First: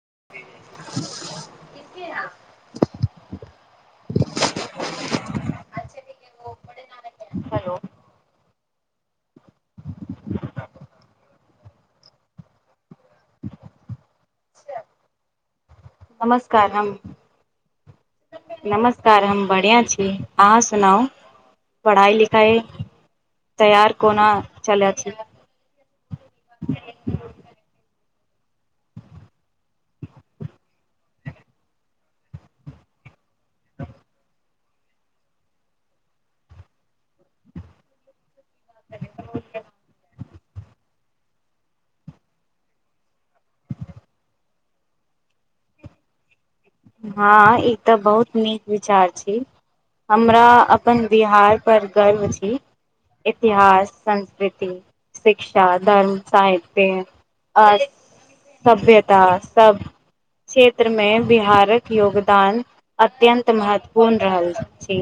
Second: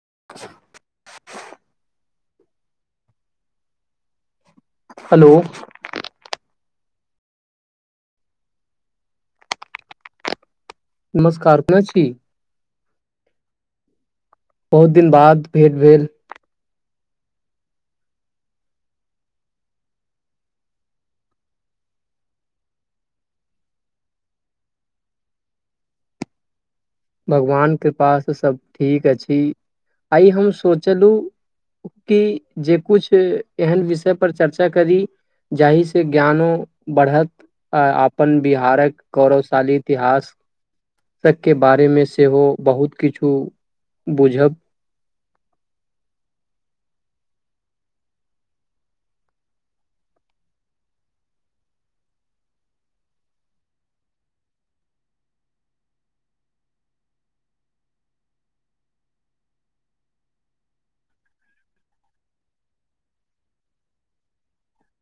[inaudible] Hello hello नमस्कार कोना छी बहुत दिन बाद भेंट भेल नमस्कार हम नमस्कार हम बढ़ियाँ छी अहाँ सुनाउ पढ़ाइ लिखाइ तैयार कोना चल छी भगवान कृपासँ सब ठीक अछि आइ हम सोचलु कि जे कुछ एहन विषय पर चर्चा करी जाहि से ज्ञानो बढ़त आ आप अपन बिहारक गौरवशाली इतिहास शके बारेमे सेहो बहुत किछु बुझब हँ ई तऽ बहुत नीक विचार छी हमरा अपन बिहार पर गर्व छी इतिहास संस्कृति शिक्षा धर्म साहित्य आ सभ्यता सब क्षेत्र मे बिहार योगदान अत्यंत महत्वपूर्ण रहल छी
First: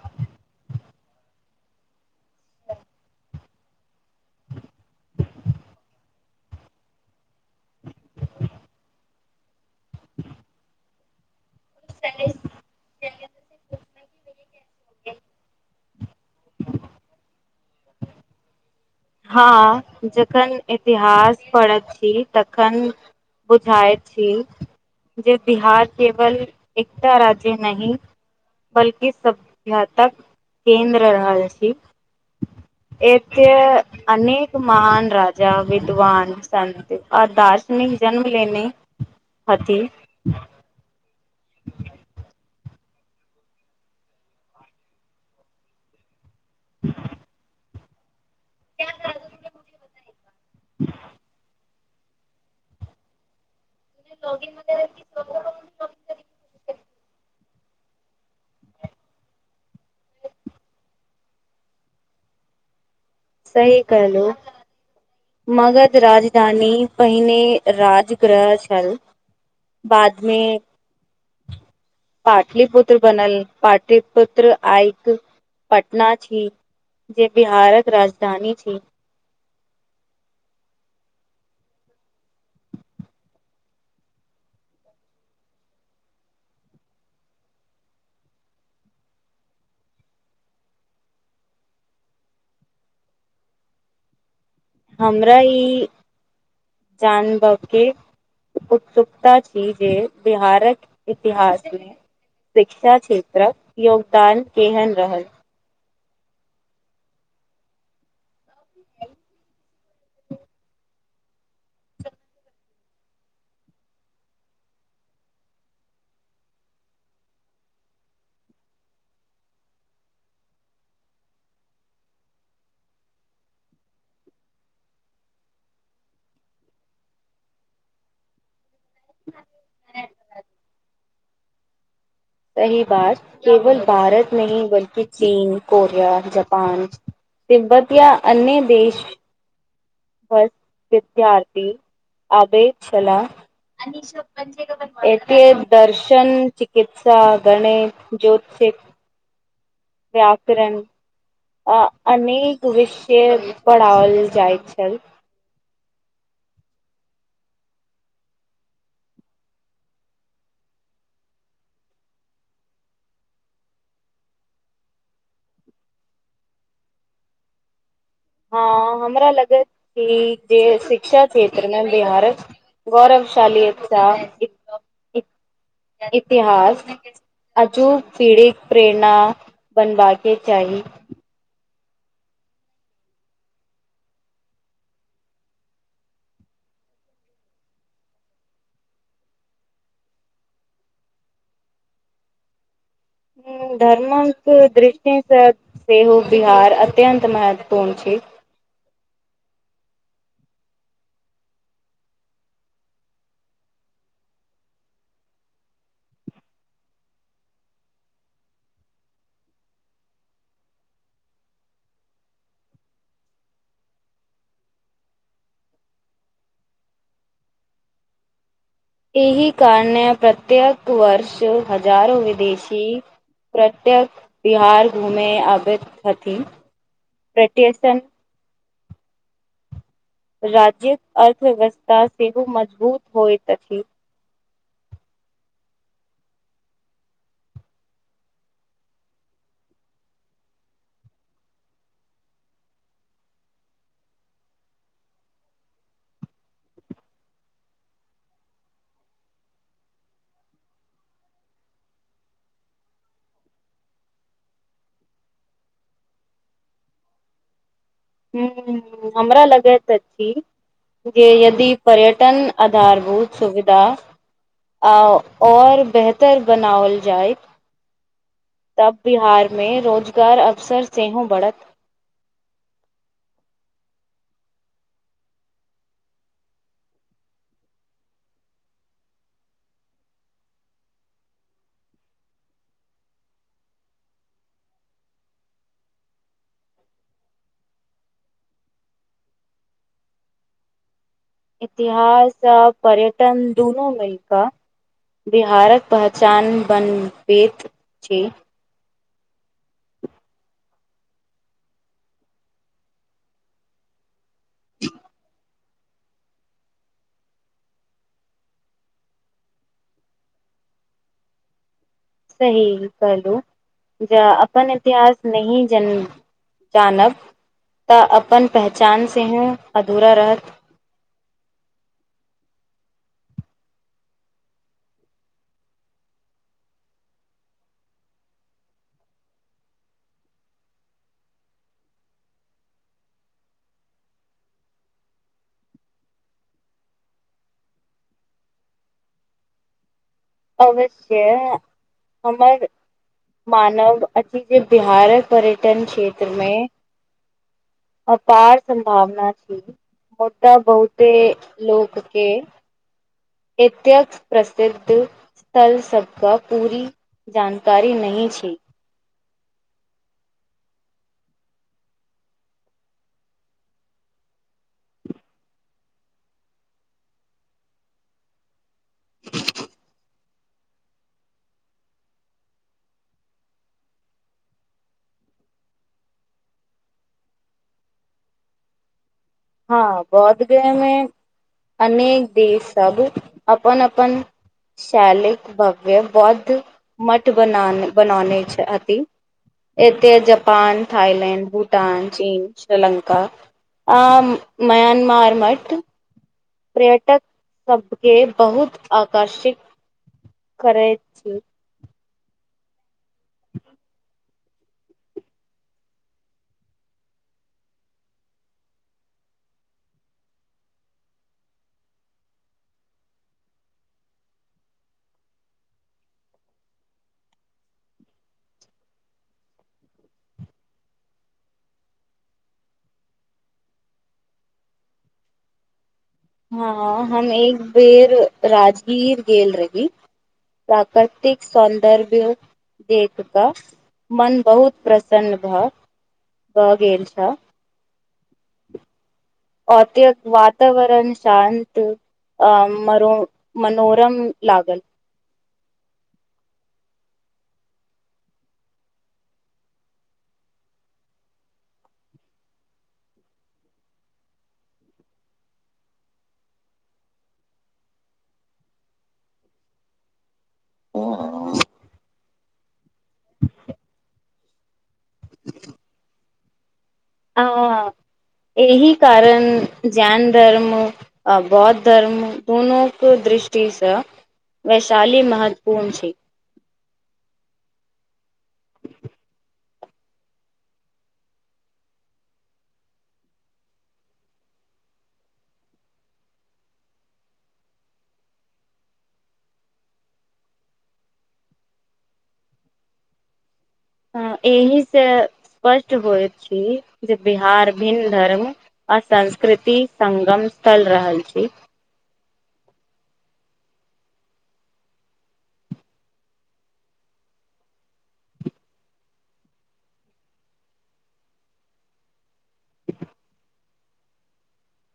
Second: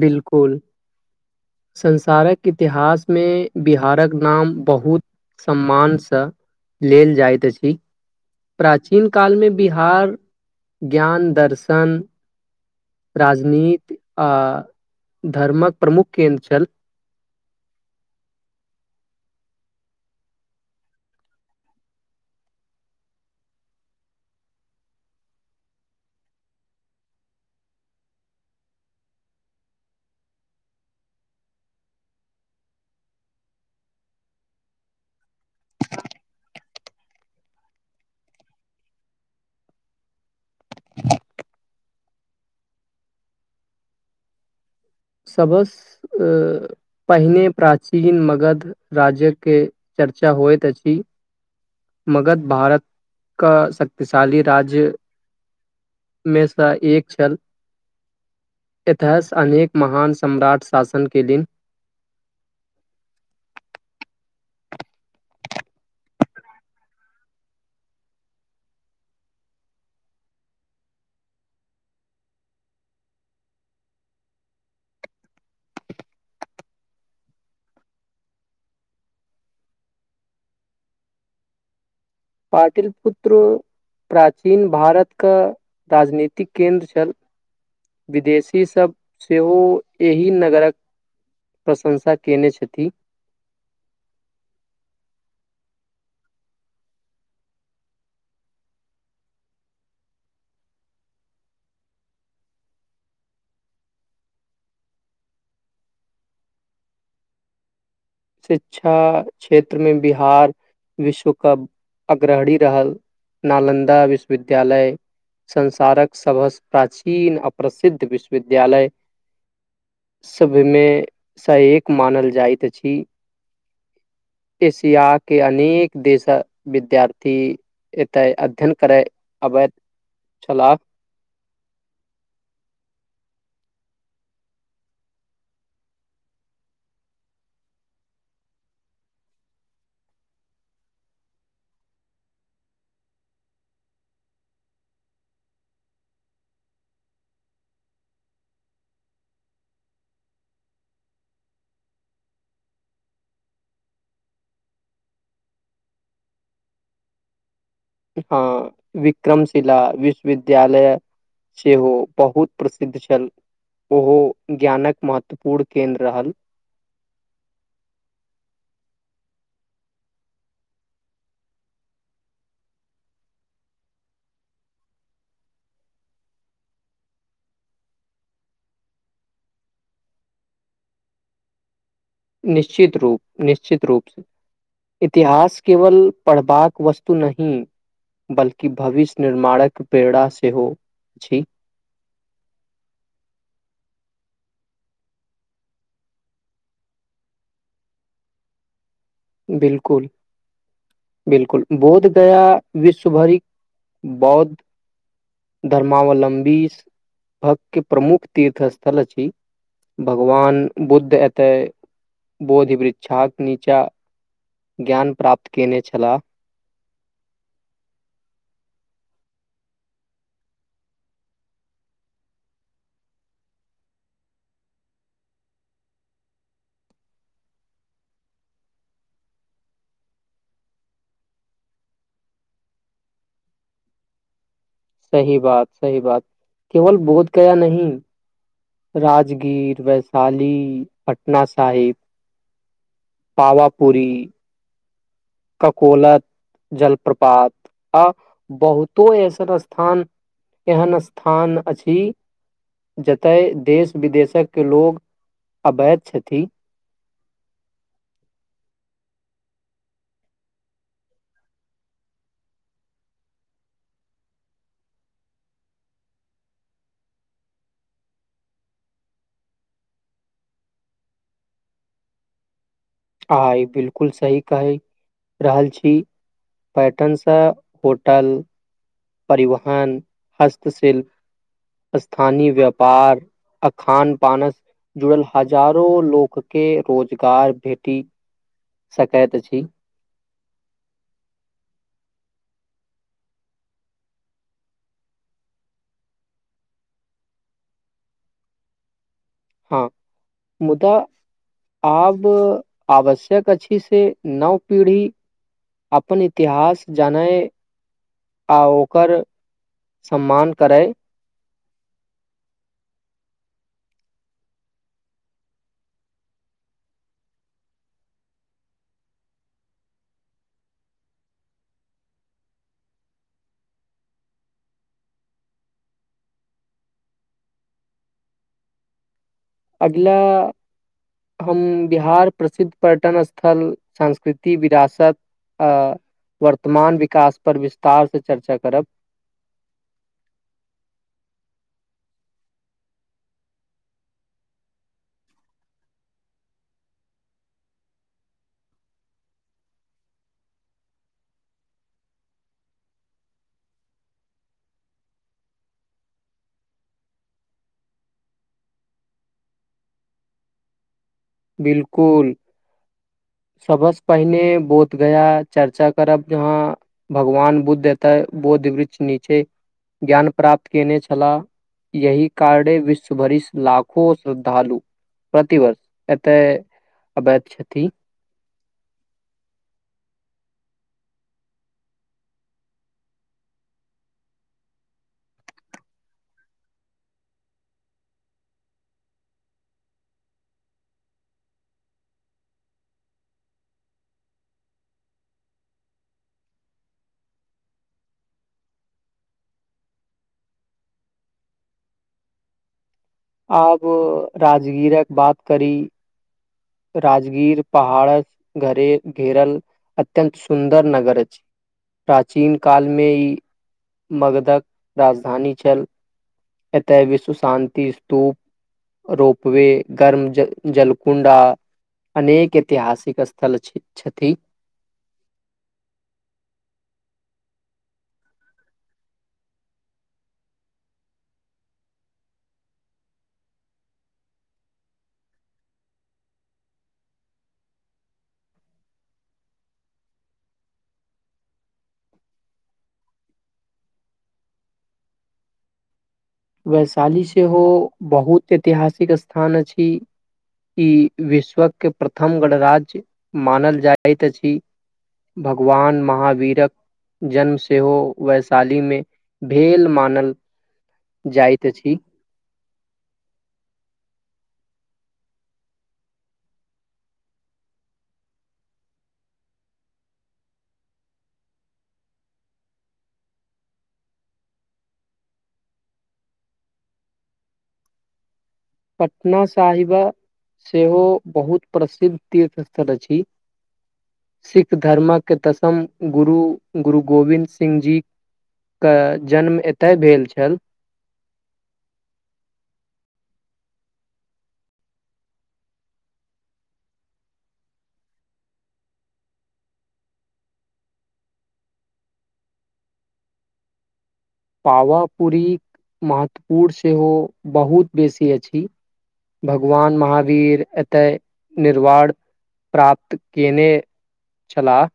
बिलकुल संसारक इतिहास मे बिहारक नाम बहुत सम्मान सँ लेल जाइत अछि प्राचीन काल मे बिहार ज्ञान दर्शन ए [unintelligible] राजनीत आ धर्मक प्रमुख केन्द्र छल ह [unintelligible] हँ जखन इतिहास पढ़ति छी तखन बुझाय छी जे बिहार केवल एकटा राज्य नहि बल्कि सभ्यताक केन्द्र रहल अछि एते अनेक महान राजा विद्वान संत आओर दार्शनिक जन्म लेने हथि सबस पहिने प्राचीन मग ध राजा के चर्चा होइत अछि मगध भारत क शक्तिशाली राज्य मे सऽ एक छल एतहस अनेक महान सम्राट शासन के लेल सही कहलु मगध राजधानी पहिने राजग्रह छल बाद मे पाटलिपुत्र बनल पाटलिपुत्र आइक पटना छी जे बिहारक राजधानी छी पाटिल पुत्र प्राचीन भारत कऽ राजनीतिक केन्द्र छल विदेशी सब सेहो एहि नगरक प्रशंसा केने छथि हमरा ई जान ब के उत्सुकता छी जे बिहारक इतिहास मे शिक्षा क्षेत्रक योगदान केहन रहल शिक्षा क्षेत्र मे बिहार विश्वकप अग्रहरी रहल नालन्दा विश्वविद्यालय संसारक सबसँ प्राचीन आ प्रसिद्ध विश्वविद्यालय सब मे सँ एक मानल जाइत अछि एशिया के अनेक देश विद्यार्थी एते अध्ययन करै अबैत छलाह सही बात केवल भारत नही बल्कि चीन कोरिया जापान तिब्बत या अन्य देश पर विद्यार्थी आबै छलाह एते दर्शन चिकित्सा गणित ज्योतिषी व्याकरण आ अनेक विषय पढ़ओल जाइत छल हँ विक्रमशिला विश्वविद्यालय सेहो बहुत प्रसिद्ध छल ओहो ज्ञानक महत्वपूर्ण केन्द्र रहल हँ हमरा लगति कि जे शिक्षा क्षेत्र मे बिहारक गौरवशालि इतिहास अचूक पीढ़ीक प्रेरणा बनबा के चाही निश्चित रूप निश्चित रूप सँ इतिहास केवल पढ़बाक वस्तु नही बल्कि भविष्य निर्माणक प्रेरणा सेहो छै ह धर्मक दृष्टिसँ सेहो बिहार अत्यंत महत्वपूर्ण छै बिल्कुल बिलकुल बौद्ध गया विश्व भरि बौद्ध धर्मावलम्बी भक्त के प्रमुख तीर्थ स्थल अछि भगवान बुद्ध एतै बोध वृक्षाक नीचाँ ज्ञान प्राप्त केने छलाह इहि कारणे प्रत्येक वर्ष हजारो विदेशी प्रत्यक बिहार घूमे आबै छथि प्रत्यसन राज्यक अर्थव्यवस्था सेहो मजबूत होइत अछि सही बात सही बात केवल बोध गया नहि राजगीर वैशाली पटना साहिब पावा पूरी ककोला जलप्रपात आ बहुतो ऐसन स्थान एहन स्थान अछि जतए देश विदेशक के लोग अवति छथि हूं हमरा लगति अछि जे यदि पर्यटन आधारभूत सुविधा आ आओर बेहतर बनाओल जायत तब बिहार मे रोजगार अवसर सेहो बरत आ ई बिलकुल सही कहि रहल छी पैटनसँ होटल परिवहन हस्तशिल स्थानीय व्यापार अ खान पानस जुड़ल हजारो लोक के रोजगार भेटी सकति अछि इतिहास आ पर्यटन दुनू मिल कऽ बिहारक पहचान बनबति छी हँ मुदा आब आवश्यक अछि से नव पीढ़ी अपन इतिहास जानै आ ओकर सम्मान करै सही कहलू जे अपन इतिहास नहि जन् जानब तऽ अपन पहचान से हो अधूरा रहत अगला हम बिहार प्रसिद्ध पर्यटन स्थल संंस्कृति विरासत अ वर्तमान विकास पर विस्तार से चर्चा करब अवश्ये हमर मानव अथी जे बिहार पर्यटन क्षेत्र मे अपार संभावना छी ओत बहुते लोक के एतक प्रसिद्ध स्थल सब क पूरी जानकारी नहि छी बिल्कुल सबह सऽ पहिने बोध गया चर्चा करब जहाँ भगवान बुद्ध एतय बोद्धि वृष नीचे ज्ञान प्राप्त कयने छलाह यहि कारने विश्व भरि लाखो श्रद्धालु प्रतिवर्ष एतय अवति छथि हँ बौद्ध गया मे अनेक देश सब अपन अपन शैल भव्य बौद्ध मठ बना बनाने छति एते जपान थाइलैंड भूटान चीन श्रीलंका आम म्यानमार मठ पर्यटक सब के बहुत आकार्षित करति आब राजगीरक बात करी राजगीर पहाड़ घरे घेरल अत्यन्त सुन्दर नगर अछि प्राचीन काल मे ई मगधक राजधानी छल एतय विश्व शान्ति स्तूप रोपवे गर्म ज जल कुंडा अनेक ऐतिहासिक स्थल छथि हँ हम एक बेर राजगीर गेल रही प्राकृतिक सौन्दर्भ्य देत क मन बहुत प्रसन्न भेऽ गेल छ अतेक वातावरण शान्त आ मरो मनोरम लागल वैशाली सेहो बहुत ऐतिहासिक स्थान अछि ई विश्व के प्रथम गणराज्य मानल जाइत अछि भगवान महावीरक जन्म सेहो वैशाली मे भेल मानल ओ जाइत अछि ह [inaudible] ह अं एहि कारण जैन धर्म आ बौद्ध धर्म दूनू के दृष्टि सँ वैशाली महत्वपूर्ण छै पटना साहिबा सेहो बहुत प्रसिद्ध तीर्थ स्थल अछि सिख धर्मक दशम गुरु गुरु गोविंद सिंह जी के जन्म एतय भेल छनि हँ एहि सँ स्पष्ट होइ छी जे बिहार भिन्न धर्म आ संस्कृति संगम स्थल रहल अछि पावापुरीक महत्व सेहो बहुत बेसी अछि भगवान महावीर एते निर्वाण प्राप्त केने छलाह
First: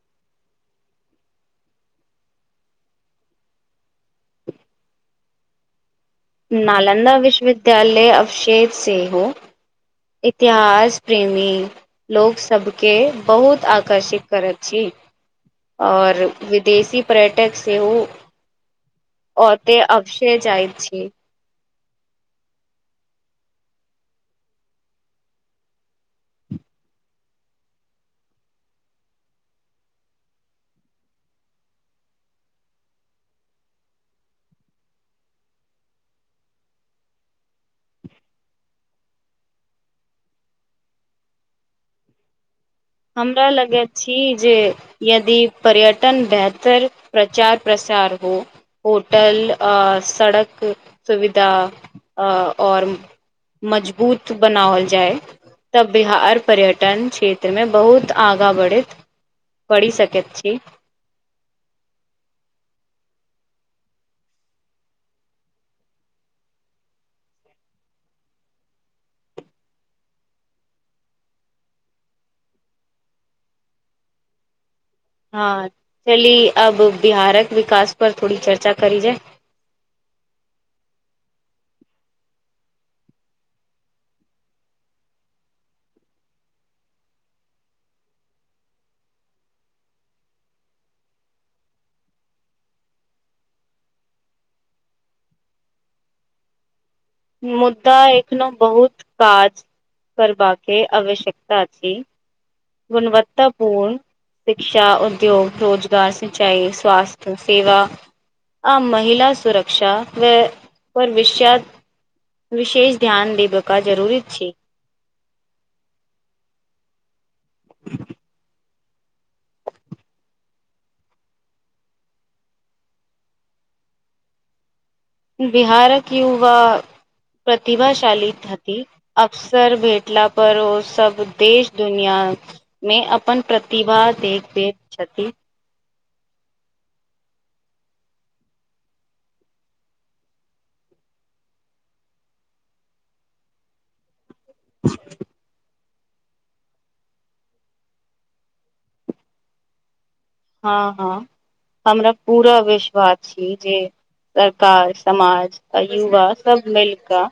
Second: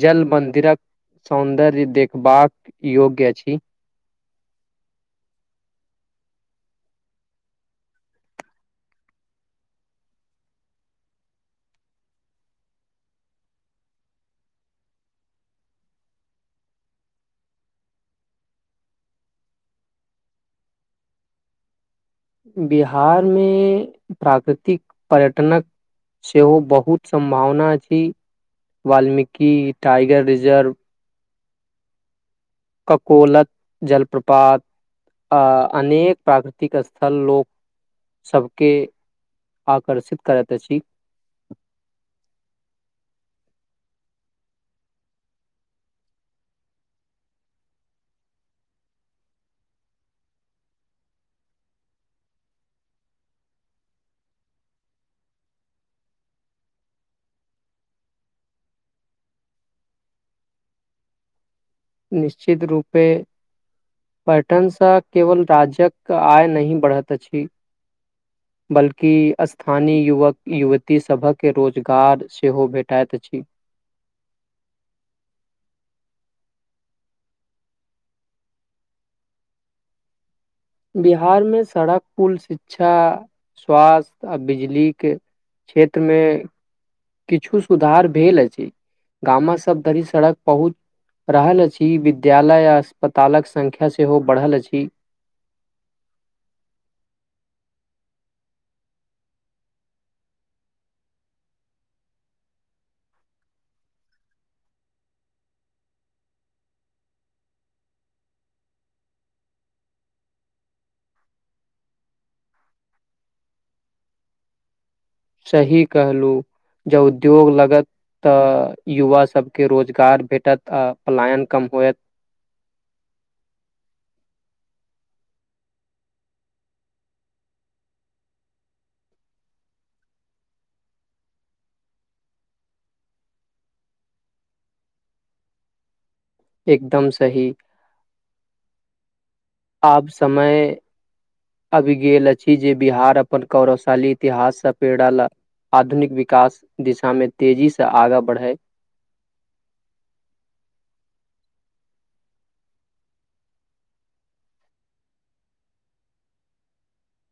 जल मन्दिरक सौन्दर्य देखबाक योग्य अछि नालंदा विश्वविद्यालयक अवशेष सेहो इतिहास प्रेमी लोक सब केँ बहुत आकर्षि करति छी आर विदेशी पर्यटक सेहो ओते अबसे जाइ छी बिहार मे प्राकृतिक पर्यटनक सेहो बहुत सम्भावना अछि वाल्मीकि टाइगर रिजर्व ककोलत जलप्रपात आ अनेक प्राकृतिक स्थल लोक सबके आकर्षित करति अछि हमरा लगै छी जे यदि पर्यटन बेहतर प्रचार प्रसार होइ होटल सड़क सुविधा आओर मजबूत बनाओल जाए तब बिहार पर्यटन क्षेत्र मे बहुत आगाँ बढ़ति बढ़ि सकति छी निश्चित रूपे पर्यटनसँ केवल राजक आय नहि बढ़त अछि बल्कि स्थानी युवक युवती सभक रोजगार सेहो भेटाइत अछि हँ चलि अब बिहारक विकास पर थोड़ि चर्चा करी जाय बिहार मे सड़क पुल शिक्षा स्वास्थ्य आ बिजली के क्षेत्र मे किछु सुधार भेल अछि गाम सब धरि सड़क पहुँच रहल अछि विद्यालय आ अस्पतालक संख्या सेहो बढ़ल अछि मुद्दा एखनो बहुत काज करबाके आवश्यकता छी गुणवत्तापूर्ण शिक्षा उद्योग रोजगार सिंचाई स्वास्थ्य सेवा आ महिला सुरक्षा वे भविष्यक विशेष ध्यान देबाक जरूरी छै सही कहलू जब उद्योग लगत तऽ युवा सबके रोजगार भेटत आ पलायन कम होयत बिहारक युवा प्रतिभाशाली छथि अफसर भेटला पर ओ सब देश दुनिया मे अपन प्रतिभा देख देत छथि एकदम सही आब समय अबि गेल अछि जे बिहार अपन कौरवशाली इतिहाससँ पेड़ल आधुनिक विकास दिशा मे तेजी सऽ आगा बढ़ै हँ हँ हमरा पूरा विश्वास छी जे सरकार समाज आ युवा सब मिल कऽ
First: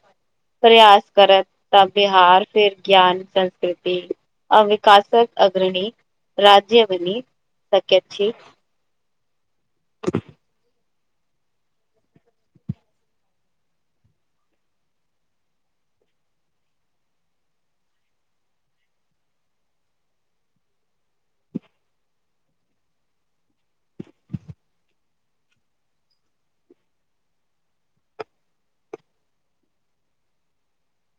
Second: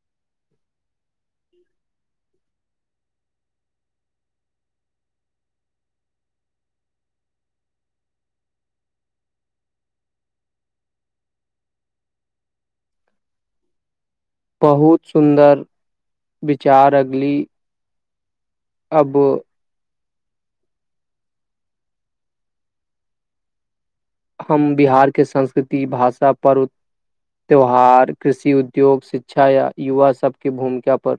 प्रयास करत तब बिहार फिर विज्ञान संस्कृति अ विकासक अग्रणी राज्य बनी सकेत छी हू बहुत सुन्दर विचार अगली अब हम बिहारके संस्कृति भाषा पर्व त्योहार कृषि उद्योग शिक्षा या युवा सबके भूमिका पर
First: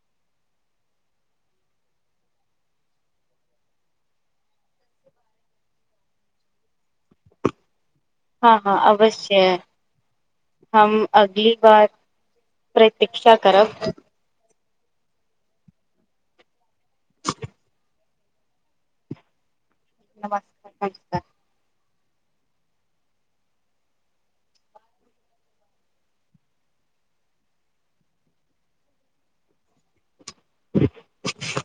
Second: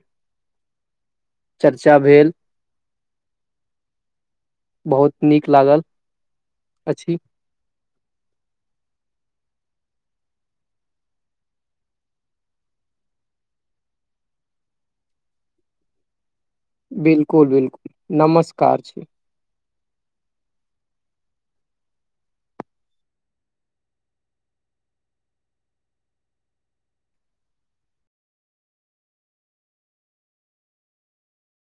चर्चा भेल बहुत नीक लागल अछि हँ हँ अवश्य हम अगली बार प्रतीक्षा करब। बिल्कुल बिल्कुल नमस्कार छी। नमस्कार [inaudible]